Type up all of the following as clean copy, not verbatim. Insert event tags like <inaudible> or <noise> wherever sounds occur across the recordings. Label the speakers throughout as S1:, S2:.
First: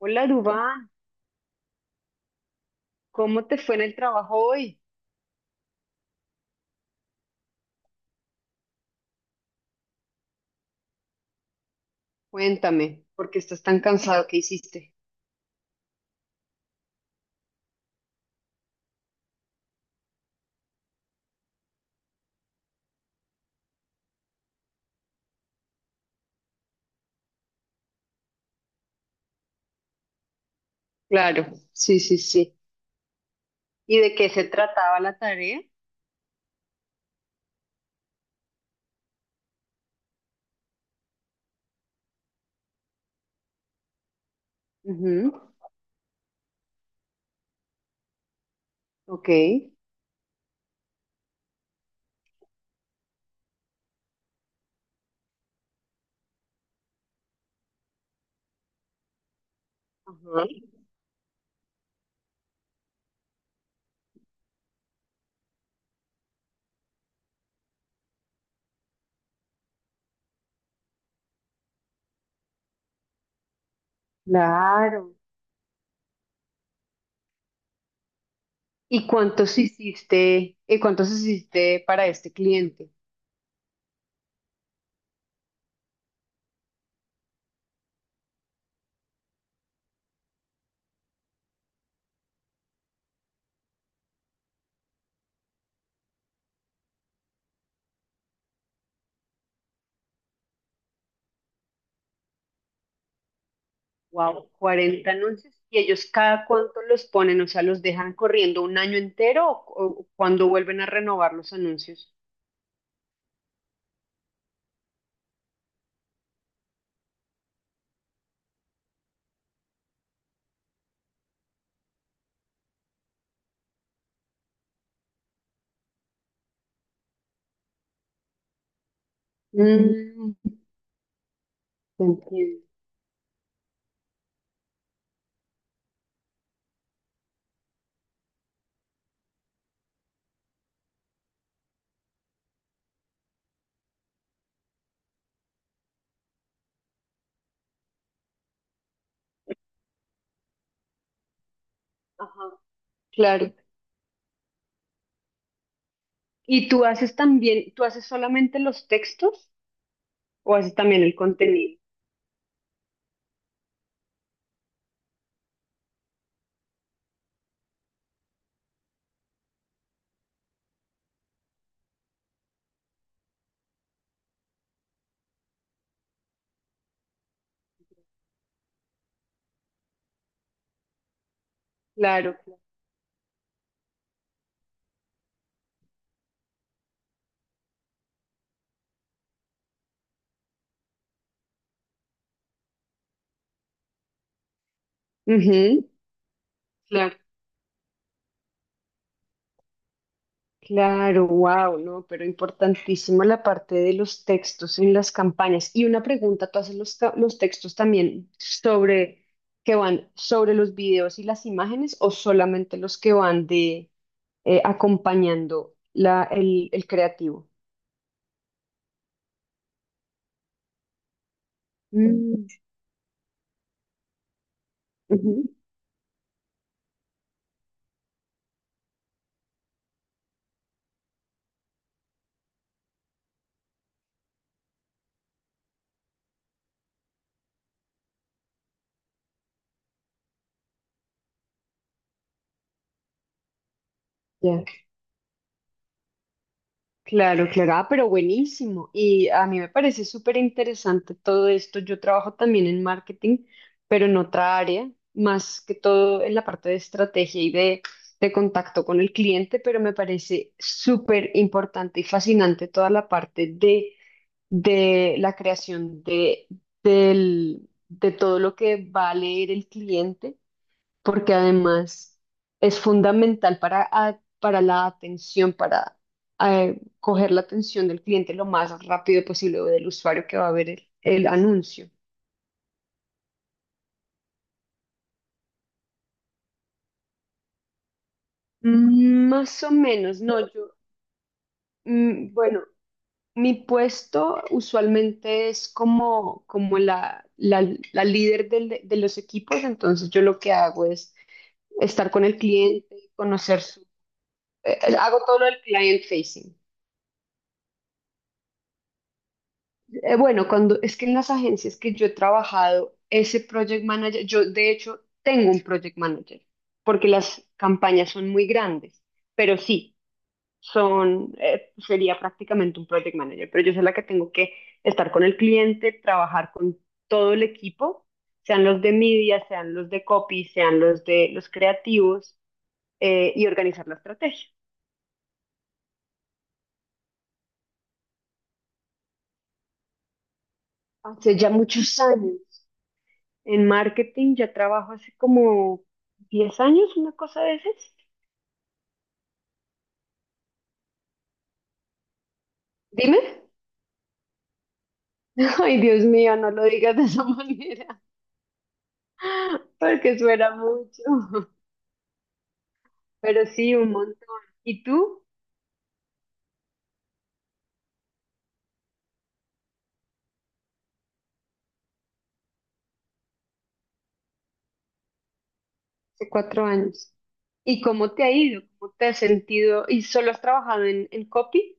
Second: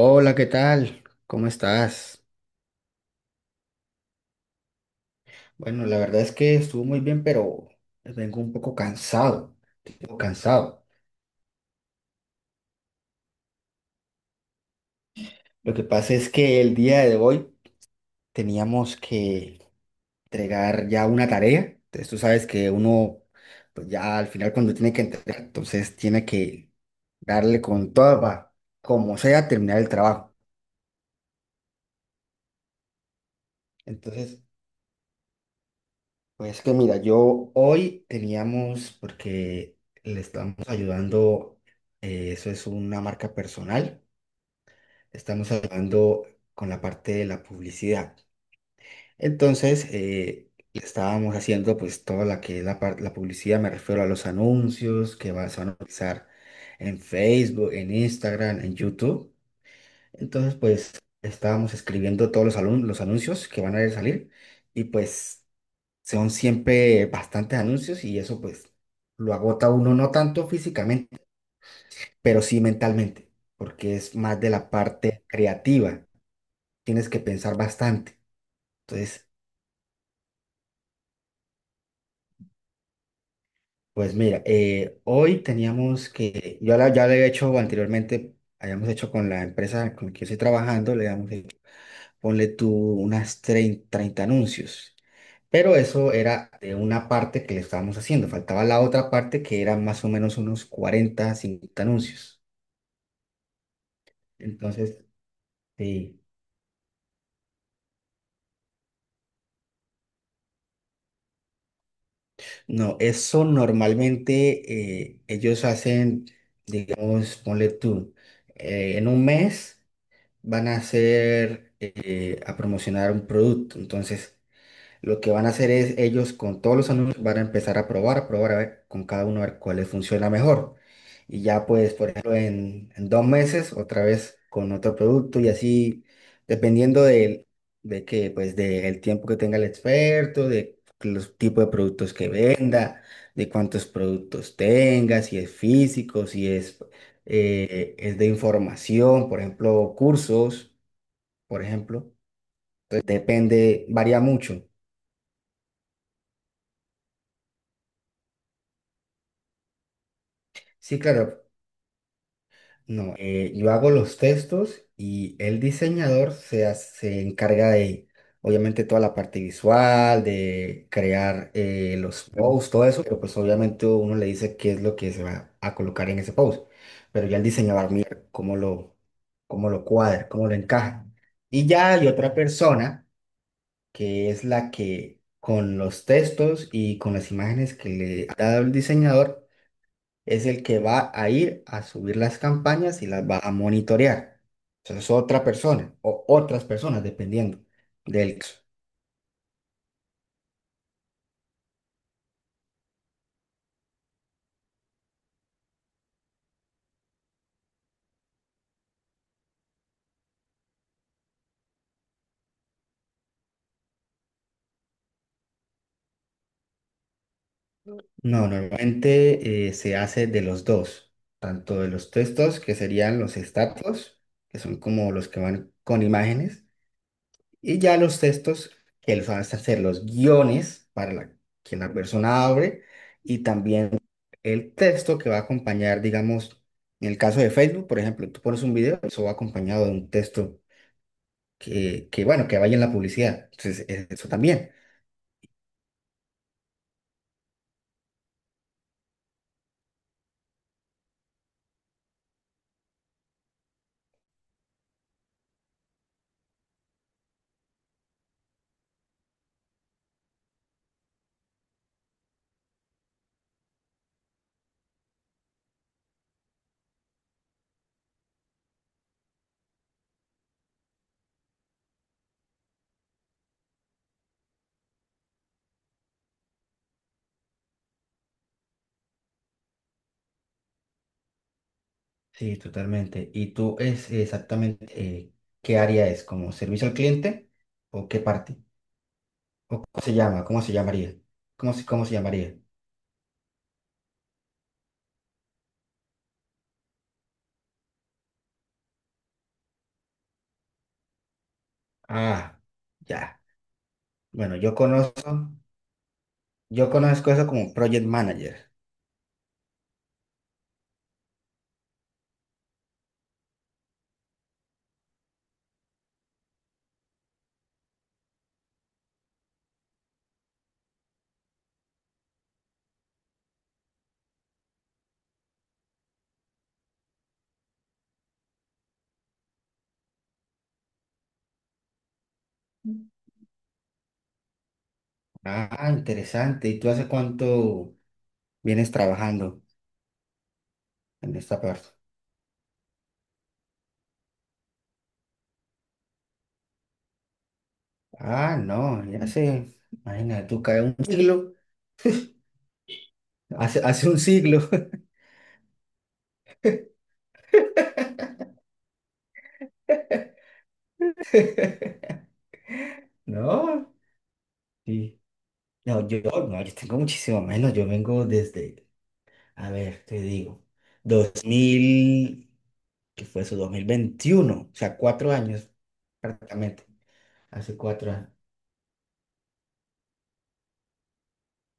S1: Hola,
S2: ¿qué
S1: Dubán,
S2: tal? ¿Cómo estás?
S1: ¿cómo te fue en el trabajo hoy?
S2: Bueno, la verdad es que estuvo muy bien, pero vengo un poco cansado, tipo cansado.
S1: Cuéntame, porque estás tan cansado. ¿Qué hiciste?
S2: Lo que pasa es que el día de hoy teníamos que entregar ya una tarea. Entonces tú sabes que uno, pues ya al final cuando tiene que entregar, entonces tiene que darle con toda, para, como sea, terminar el trabajo.
S1: Claro, sí, sí, sí. ¿Y de qué
S2: Entonces,
S1: se trataba la tarea?
S2: pues que mira, yo hoy teníamos, porque le estamos ayudando, eso es una marca personal.
S1: Ujú.
S2: Estamos ayudando con la parte de la publicidad.
S1: Ok.
S2: Entonces, le estábamos haciendo pues toda la que es la publicidad. Me refiero a los anuncios que vas a utilizar en Facebook, en Instagram, en YouTube.
S1: Ajá.
S2: Entonces, pues estábamos escribiendo todos los anuncios que van a salir, y pues son siempre bastantes anuncios, y eso pues lo agota a uno no tanto físicamente, pero sí mentalmente, porque es más de la
S1: Claro.
S2: parte creativa, tienes que pensar bastante.
S1: ¿Y
S2: Entonces,
S1: cuántos hiciste? ¿Y cuántos hiciste para este cliente?
S2: pues mira, hoy teníamos que, ya lo he hecho anteriormente, habíamos hecho con la empresa con la que yo estoy trabajando, le habíamos hecho, ponle tú, unas 30 anuncios. Pero eso era de una parte que le estábamos haciendo. Faltaba la otra parte, que eran más o menos unos 40 50 anuncios.
S1: Wow,
S2: Entonces,
S1: 40 anuncios. ¿Y ellos
S2: sí.
S1: cada cuánto los ponen? O sea, ¿los dejan corriendo un año entero o cuando vuelven a renovar los anuncios?
S2: No, eso normalmente ellos hacen, digamos, ponle tú, en un mes van a hacer, a promocionar un producto. Entonces, lo que van a hacer es ellos con todos los alumnos van a empezar a probar, a probar a ver con cada uno a ver cuál les funciona
S1: Mm,
S2: mejor. Y ya pues,
S1: te
S2: por ejemplo,
S1: entiendo.
S2: en dos meses otra vez con otro producto y así, dependiendo de, que pues del tiempo que tenga el experto, de los tipos de productos que venda, de cuántos productos tenga, si es físico, si es, es de información, por ejemplo, cursos, por ejemplo.
S1: Ajá,
S2: Entonces
S1: claro.
S2: depende, varía mucho.
S1: ¿Y tú haces también, tú haces solamente los textos o haces
S2: Sí,
S1: también el
S2: claro.
S1: contenido?
S2: No, yo hago los textos y el diseñador se encarga de, obviamente, toda la parte visual, de crear los posts, todo eso, pero pues obviamente uno le dice qué es lo que se va a colocar en ese post, pero ya el diseñador mira cómo lo cuadra, cómo lo encaja. Y ya hay otra
S1: Claro, claro.
S2: persona que es la que con los textos y con las imágenes que le ha dado el diseñador, es el que va a ir a subir las campañas y las va a monitorear. Eso es otra
S1: Ujú,
S2: persona o otras personas,
S1: claro,
S2: dependiendo del caso.
S1: claro, wow, no, pero importantísimo la parte de los textos en las campañas. Y una pregunta, ¿tú haces los, ca- los textos también sobre, que van sobre los videos y las imágenes o solamente los que van de acompañando la, el creativo?
S2: No, normalmente se hace de los dos, tanto de los
S1: Mm,
S2: textos, que serían los status, que son como los que
S1: ujú,
S2: van con imágenes, y ya los textos, que los van a hacer los guiones para la, que la persona abre, y también el texto que va a acompañar, digamos, en el caso de Facebook, por ejemplo, tú pones un video, eso va acompañado de un texto que bueno, que vaya en la publicidad. Entonces, eso
S1: ya.
S2: también.
S1: Claro, claro, ah, pero buenísimo. Y a mí me parece súper interesante todo esto. Yo trabajo también en marketing, pero en otra área, más que todo en la parte de estrategia y de contacto con el cliente, pero me parece súper importante y fascinante toda la parte de la creación de, del, de todo lo que va a leer el cliente porque además es fundamental para, a- para la atención, para coger la atención del cliente lo más rápido posible o del usuario que va a ver el anuncio.
S2: Sí, totalmente. ¿Y tú es exactamente qué área es? ¿Como servicio al cliente o qué parte?
S1: Mm, más o
S2: ¿O cómo se
S1: menos, no,
S2: llama? ¿Cómo
S1: yo,
S2: se llamaría? ¿Cómo cómo se
S1: mm,
S2: llamaría?
S1: bueno, mi puesto usualmente es como, como la líder del- de los equipos, entonces yo lo que hago es estar con el
S2: Ah,
S1: cliente,
S2: ya.
S1: conocer su,
S2: Bueno, yo
S1: hago
S2: conozco.
S1: todo lo del client facing.
S2: Yo conozco eso como Project Manager.
S1: Bueno, cuando es que en las agencias que yo he trabajado, ese project manager, yo de hecho tengo un project manager, porque las campañas son muy grandes, pero sí, son, sería prácticamente un project manager, pero yo soy la que tengo que estar con el cliente, trabajar con todo el equipo, sean los de media, sean los de copy, sean los de los creativos, y organizar la estrategia.
S2: Ah, interesante. ¿Y tú hace cuánto vienes trabajando en
S1: Hace ya
S2: esta parte?
S1: muchos años. En marketing, ya trabajo hace como 10 años, una cosa de esas.
S2: Ah, no, ya sé. Imagínate, tú caes un siglo.
S1: Dime.
S2: Hace un siglo.
S1: <laughs> Ay, Dios mío, no lo digas de esa <laughs> manera, porque suena mucho. <laughs>
S2: <laughs>
S1: Pero sí, un
S2: No,
S1: montón. ¿Y
S2: sí.
S1: tú?
S2: No, yo, no, yo tengo muchísimo menos. Yo vengo desde, a ver, te digo, 2000, ¿qué fue eso? Dos mil veintiuno. O sea, cuatro años
S1: Hace cuatro
S2: prácticamente.
S1: años.
S2: Hace
S1: ¿Y
S2: cuatro
S1: cómo te
S2: años.
S1: ha ido? ¿Cómo te has sentido? ¿Y solo has trabajado en copy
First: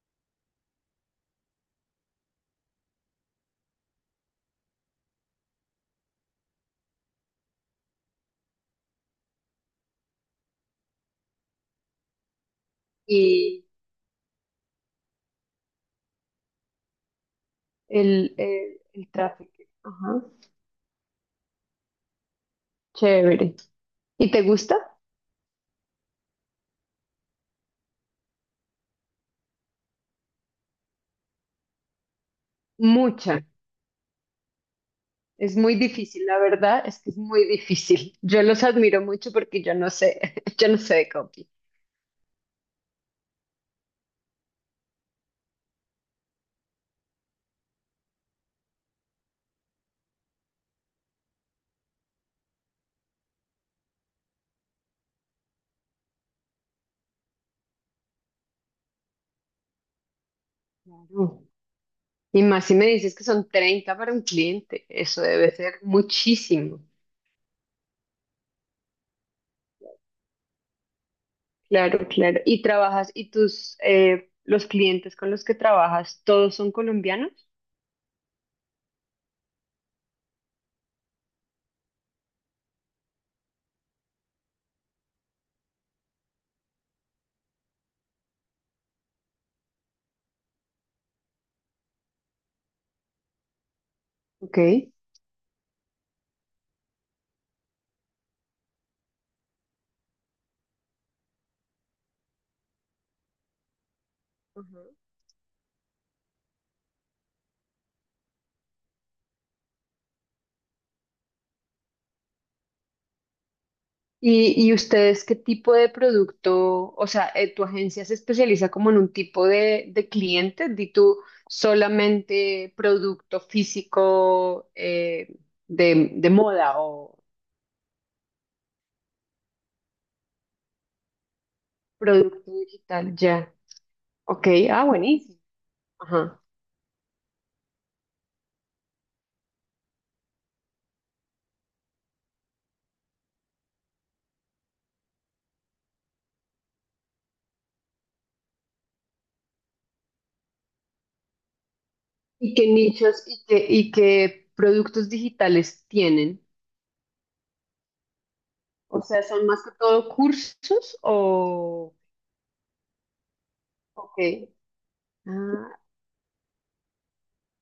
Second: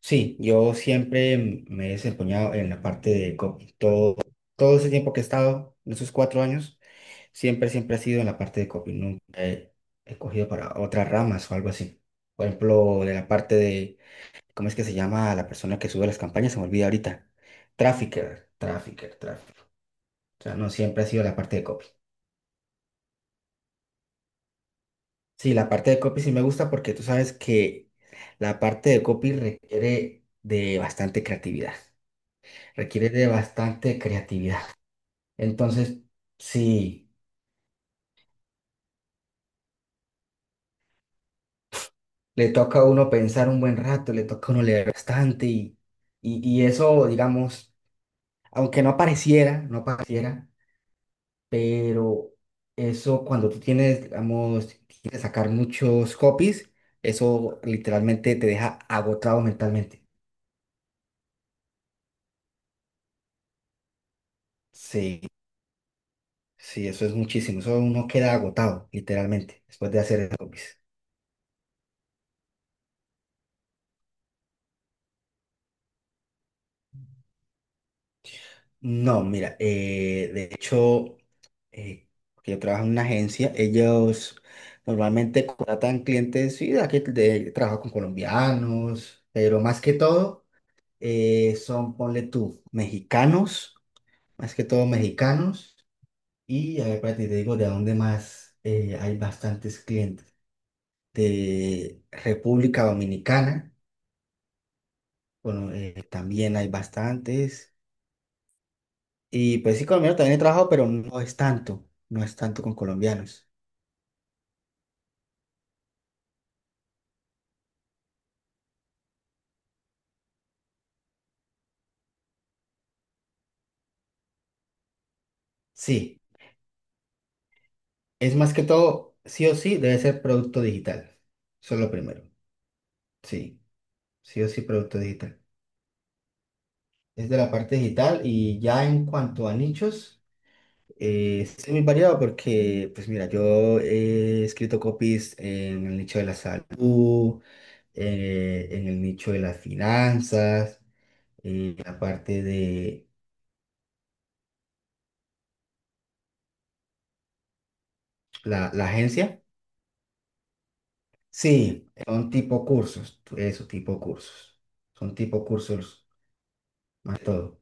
S2: Sí, yo siempre me he desempeñado en la parte de copy. Todo ese tiempo que he estado, en esos cuatro años, siempre, siempre ha sido en la parte de copy. Nunca he, he cogido para otras ramas o algo así. Por ejemplo, de la parte
S1: y
S2: de, ¿cómo es que se llama la persona que sube las campañas? Se me olvida ahorita.
S1: el tráfico?
S2: Trafficker.
S1: Ajá.
S2: O sea, no, siempre ha sido la parte de copy.
S1: Chévere. ¿Y te gusta?
S2: Sí, la parte de copy sí me gusta, porque tú sabes que la parte de copy requiere de bastante creatividad. Requiere de
S1: Mucha.
S2: bastante creatividad.
S1: Es muy
S2: Entonces,
S1: difícil, la verdad es que
S2: sí,
S1: es muy difícil. Yo los admiro mucho porque yo no sé, <laughs> yo no sé de copy.
S2: le toca a uno pensar un buen rato, le toca a uno leer bastante, y eso, digamos, aunque no pareciera, no pareciera, pero eso cuando tú tienes, digamos, tienes que sacar muchos copies, eso literalmente te deja agotado mentalmente.
S1: Claro. Y más si me dices que son 30 para un cliente,
S2: Sí,
S1: eso debe ser muchísimo.
S2: sí, eso es muchísimo, eso uno queda agotado, literalmente, después de hacer esos copies.
S1: Claro, claro. ¿Y trabajas, y tus, los clientes con los que trabajas, todos son colombianos?
S2: No, mira, de hecho, eh, porque yo trabajo en una agencia, ellos normalmente contratan clientes, sí, de aquí de, trabajo con colombianos, pero más que todo son, ponle tú, mexicanos, más
S1: Ok.
S2: que todo mexicanos, y a ver, espérate, te digo de dónde más hay bastantes clientes. De República Dominicana,
S1: Ajá.
S2: bueno, también hay bastantes. Y pues sí, colombiano también he trabajado, pero no es tanto, no es tanto con colombianos.
S1: Y ustedes qué tipo de producto, o sea, tu agencia se especializa como en un tipo de cliente? ¿Di tú solamente producto físico
S2: Sí,
S1: de moda o
S2: es más que todo, sí o sí, debe ser producto digital. Eso es lo primero.
S1: producto digital? Ya.
S2: Sí, sí
S1: Ok,
S2: o sí,
S1: ah,
S2: producto
S1: buenísimo.
S2: digital.
S1: Ajá.
S2: Es de la parte digital, y ya en cuanto a nichos, es muy variado porque, pues mira, yo he escrito copies en el nicho de la salud, en el nicho de las finanzas, en la parte
S1: ¿Y qué
S2: de
S1: nichos y qué productos digitales tienen?
S2: la
S1: O sea,
S2: agencia.
S1: ¿son más que todo cursos
S2: Sí,
S1: o...?
S2: son tipo cursos, eso, tipo
S1: Ok.
S2: cursos. Son tipo
S1: Ah,
S2: cursos, más que todo.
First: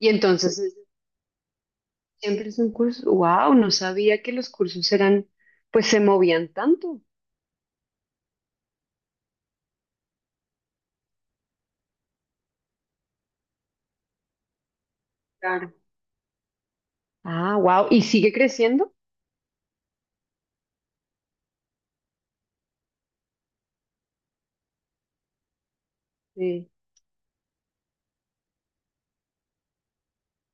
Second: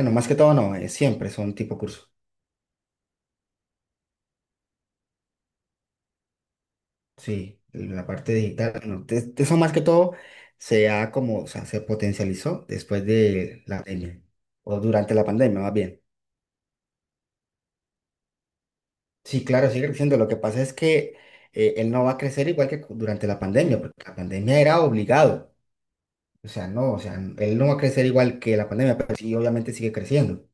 S1: y
S2: más que todo
S1: entonces...
S2: no, siempre son tipo cursos.
S1: Siempre es un curso. Wow, no sabía que los cursos eran, pues se movían tanto.
S2: Sí, la parte digital, bueno, eso más que todo se ha como, o sea, se potencializó después de la pandemia, o durante la pandemia, más
S1: Claro.
S2: bien.
S1: Ah, wow, y sigue creciendo.
S2: Sí, claro, sigue creciendo. Lo que pasa es que él no va a crecer igual que durante la pandemia, porque la pandemia era obligado. O sea,
S1: Sí.
S2: no, o sea, él no va a crecer igual que la pandemia, pero sí, obviamente sigue creciendo.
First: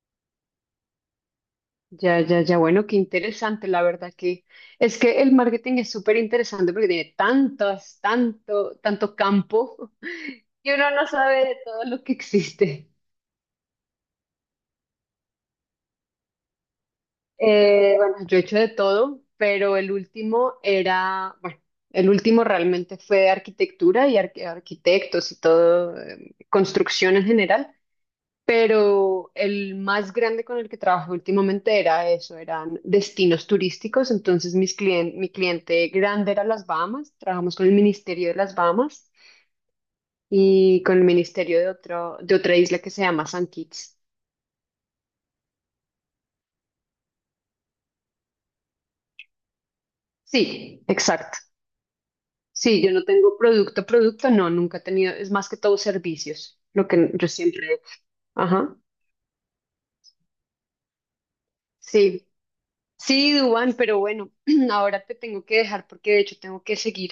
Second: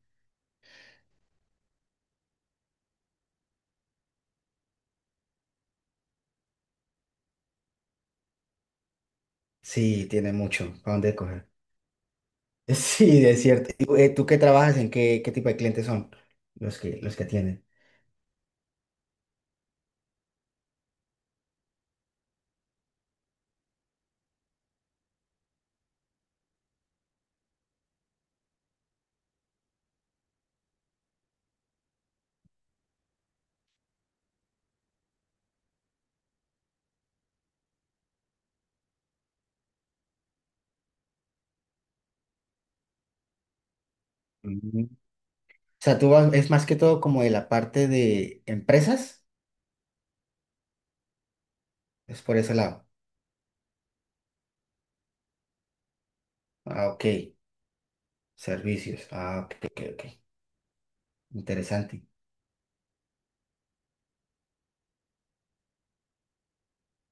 S1: Ya, ya, ya, bueno, qué interesante, la verdad que es que el marketing es súper interesante porque tiene tantas, tanto, tanto campo
S2: Sí, tiene
S1: <laughs>
S2: mucho,
S1: que uno
S2: ¿para
S1: no
S2: dónde
S1: sabe
S2: coger?
S1: de todo lo que
S2: <laughs>
S1: existe.
S2: Sí, es cierto. ¿Y, ¿tú, ¿tú qué trabajas? ¿En qué, qué tipo de clientes son los que tienen?
S1: Bueno, yo he hecho de todo, pero el último era, bueno, el último realmente fue de arquitectura y arqu- arquitectos y todo, construcción en general. Pero el más grande con el que trabajé últimamente era eso, eran destinos turísticos, entonces mis clien- mi cliente grande era las Bahamas, trabajamos con el Ministerio de las Bahamas y con el Ministerio de, otro, de otra isla que se llama San Kitts.
S2: Mm. O sea, es más que todo como de la parte de empresas,
S1: Sí, exacto.
S2: es por ese
S1: Sí,
S2: lado.
S1: yo no tengo producto, producto, no, nunca he tenido, es más que todo servicios, lo
S2: Ah, ok.
S1: que yo siempre... Ajá,
S2: Servicios. Ah, ok, ok, ok. Interesante.
S1: sí. Sí, Duan, pero bueno, <clears throat> ahora te tengo que dejar porque de hecho tengo que seguir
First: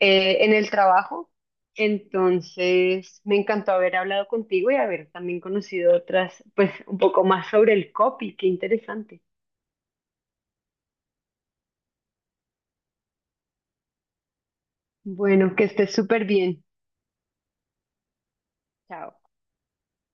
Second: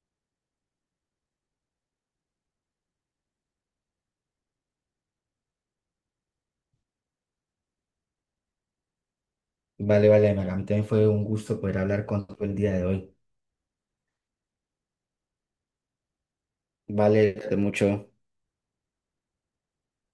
S1: en el trabajo. Entonces, me encantó haber hablado contigo y haber también conocido otras, pues un poco más sobre el copy, qué interesante.
S2: Vale, vale, Maga, a mí también fue un gusto poder hablar contigo el día de hoy.
S1: Bueno, que estés súper bien.
S2: Vale, mucho.
S1: Chao.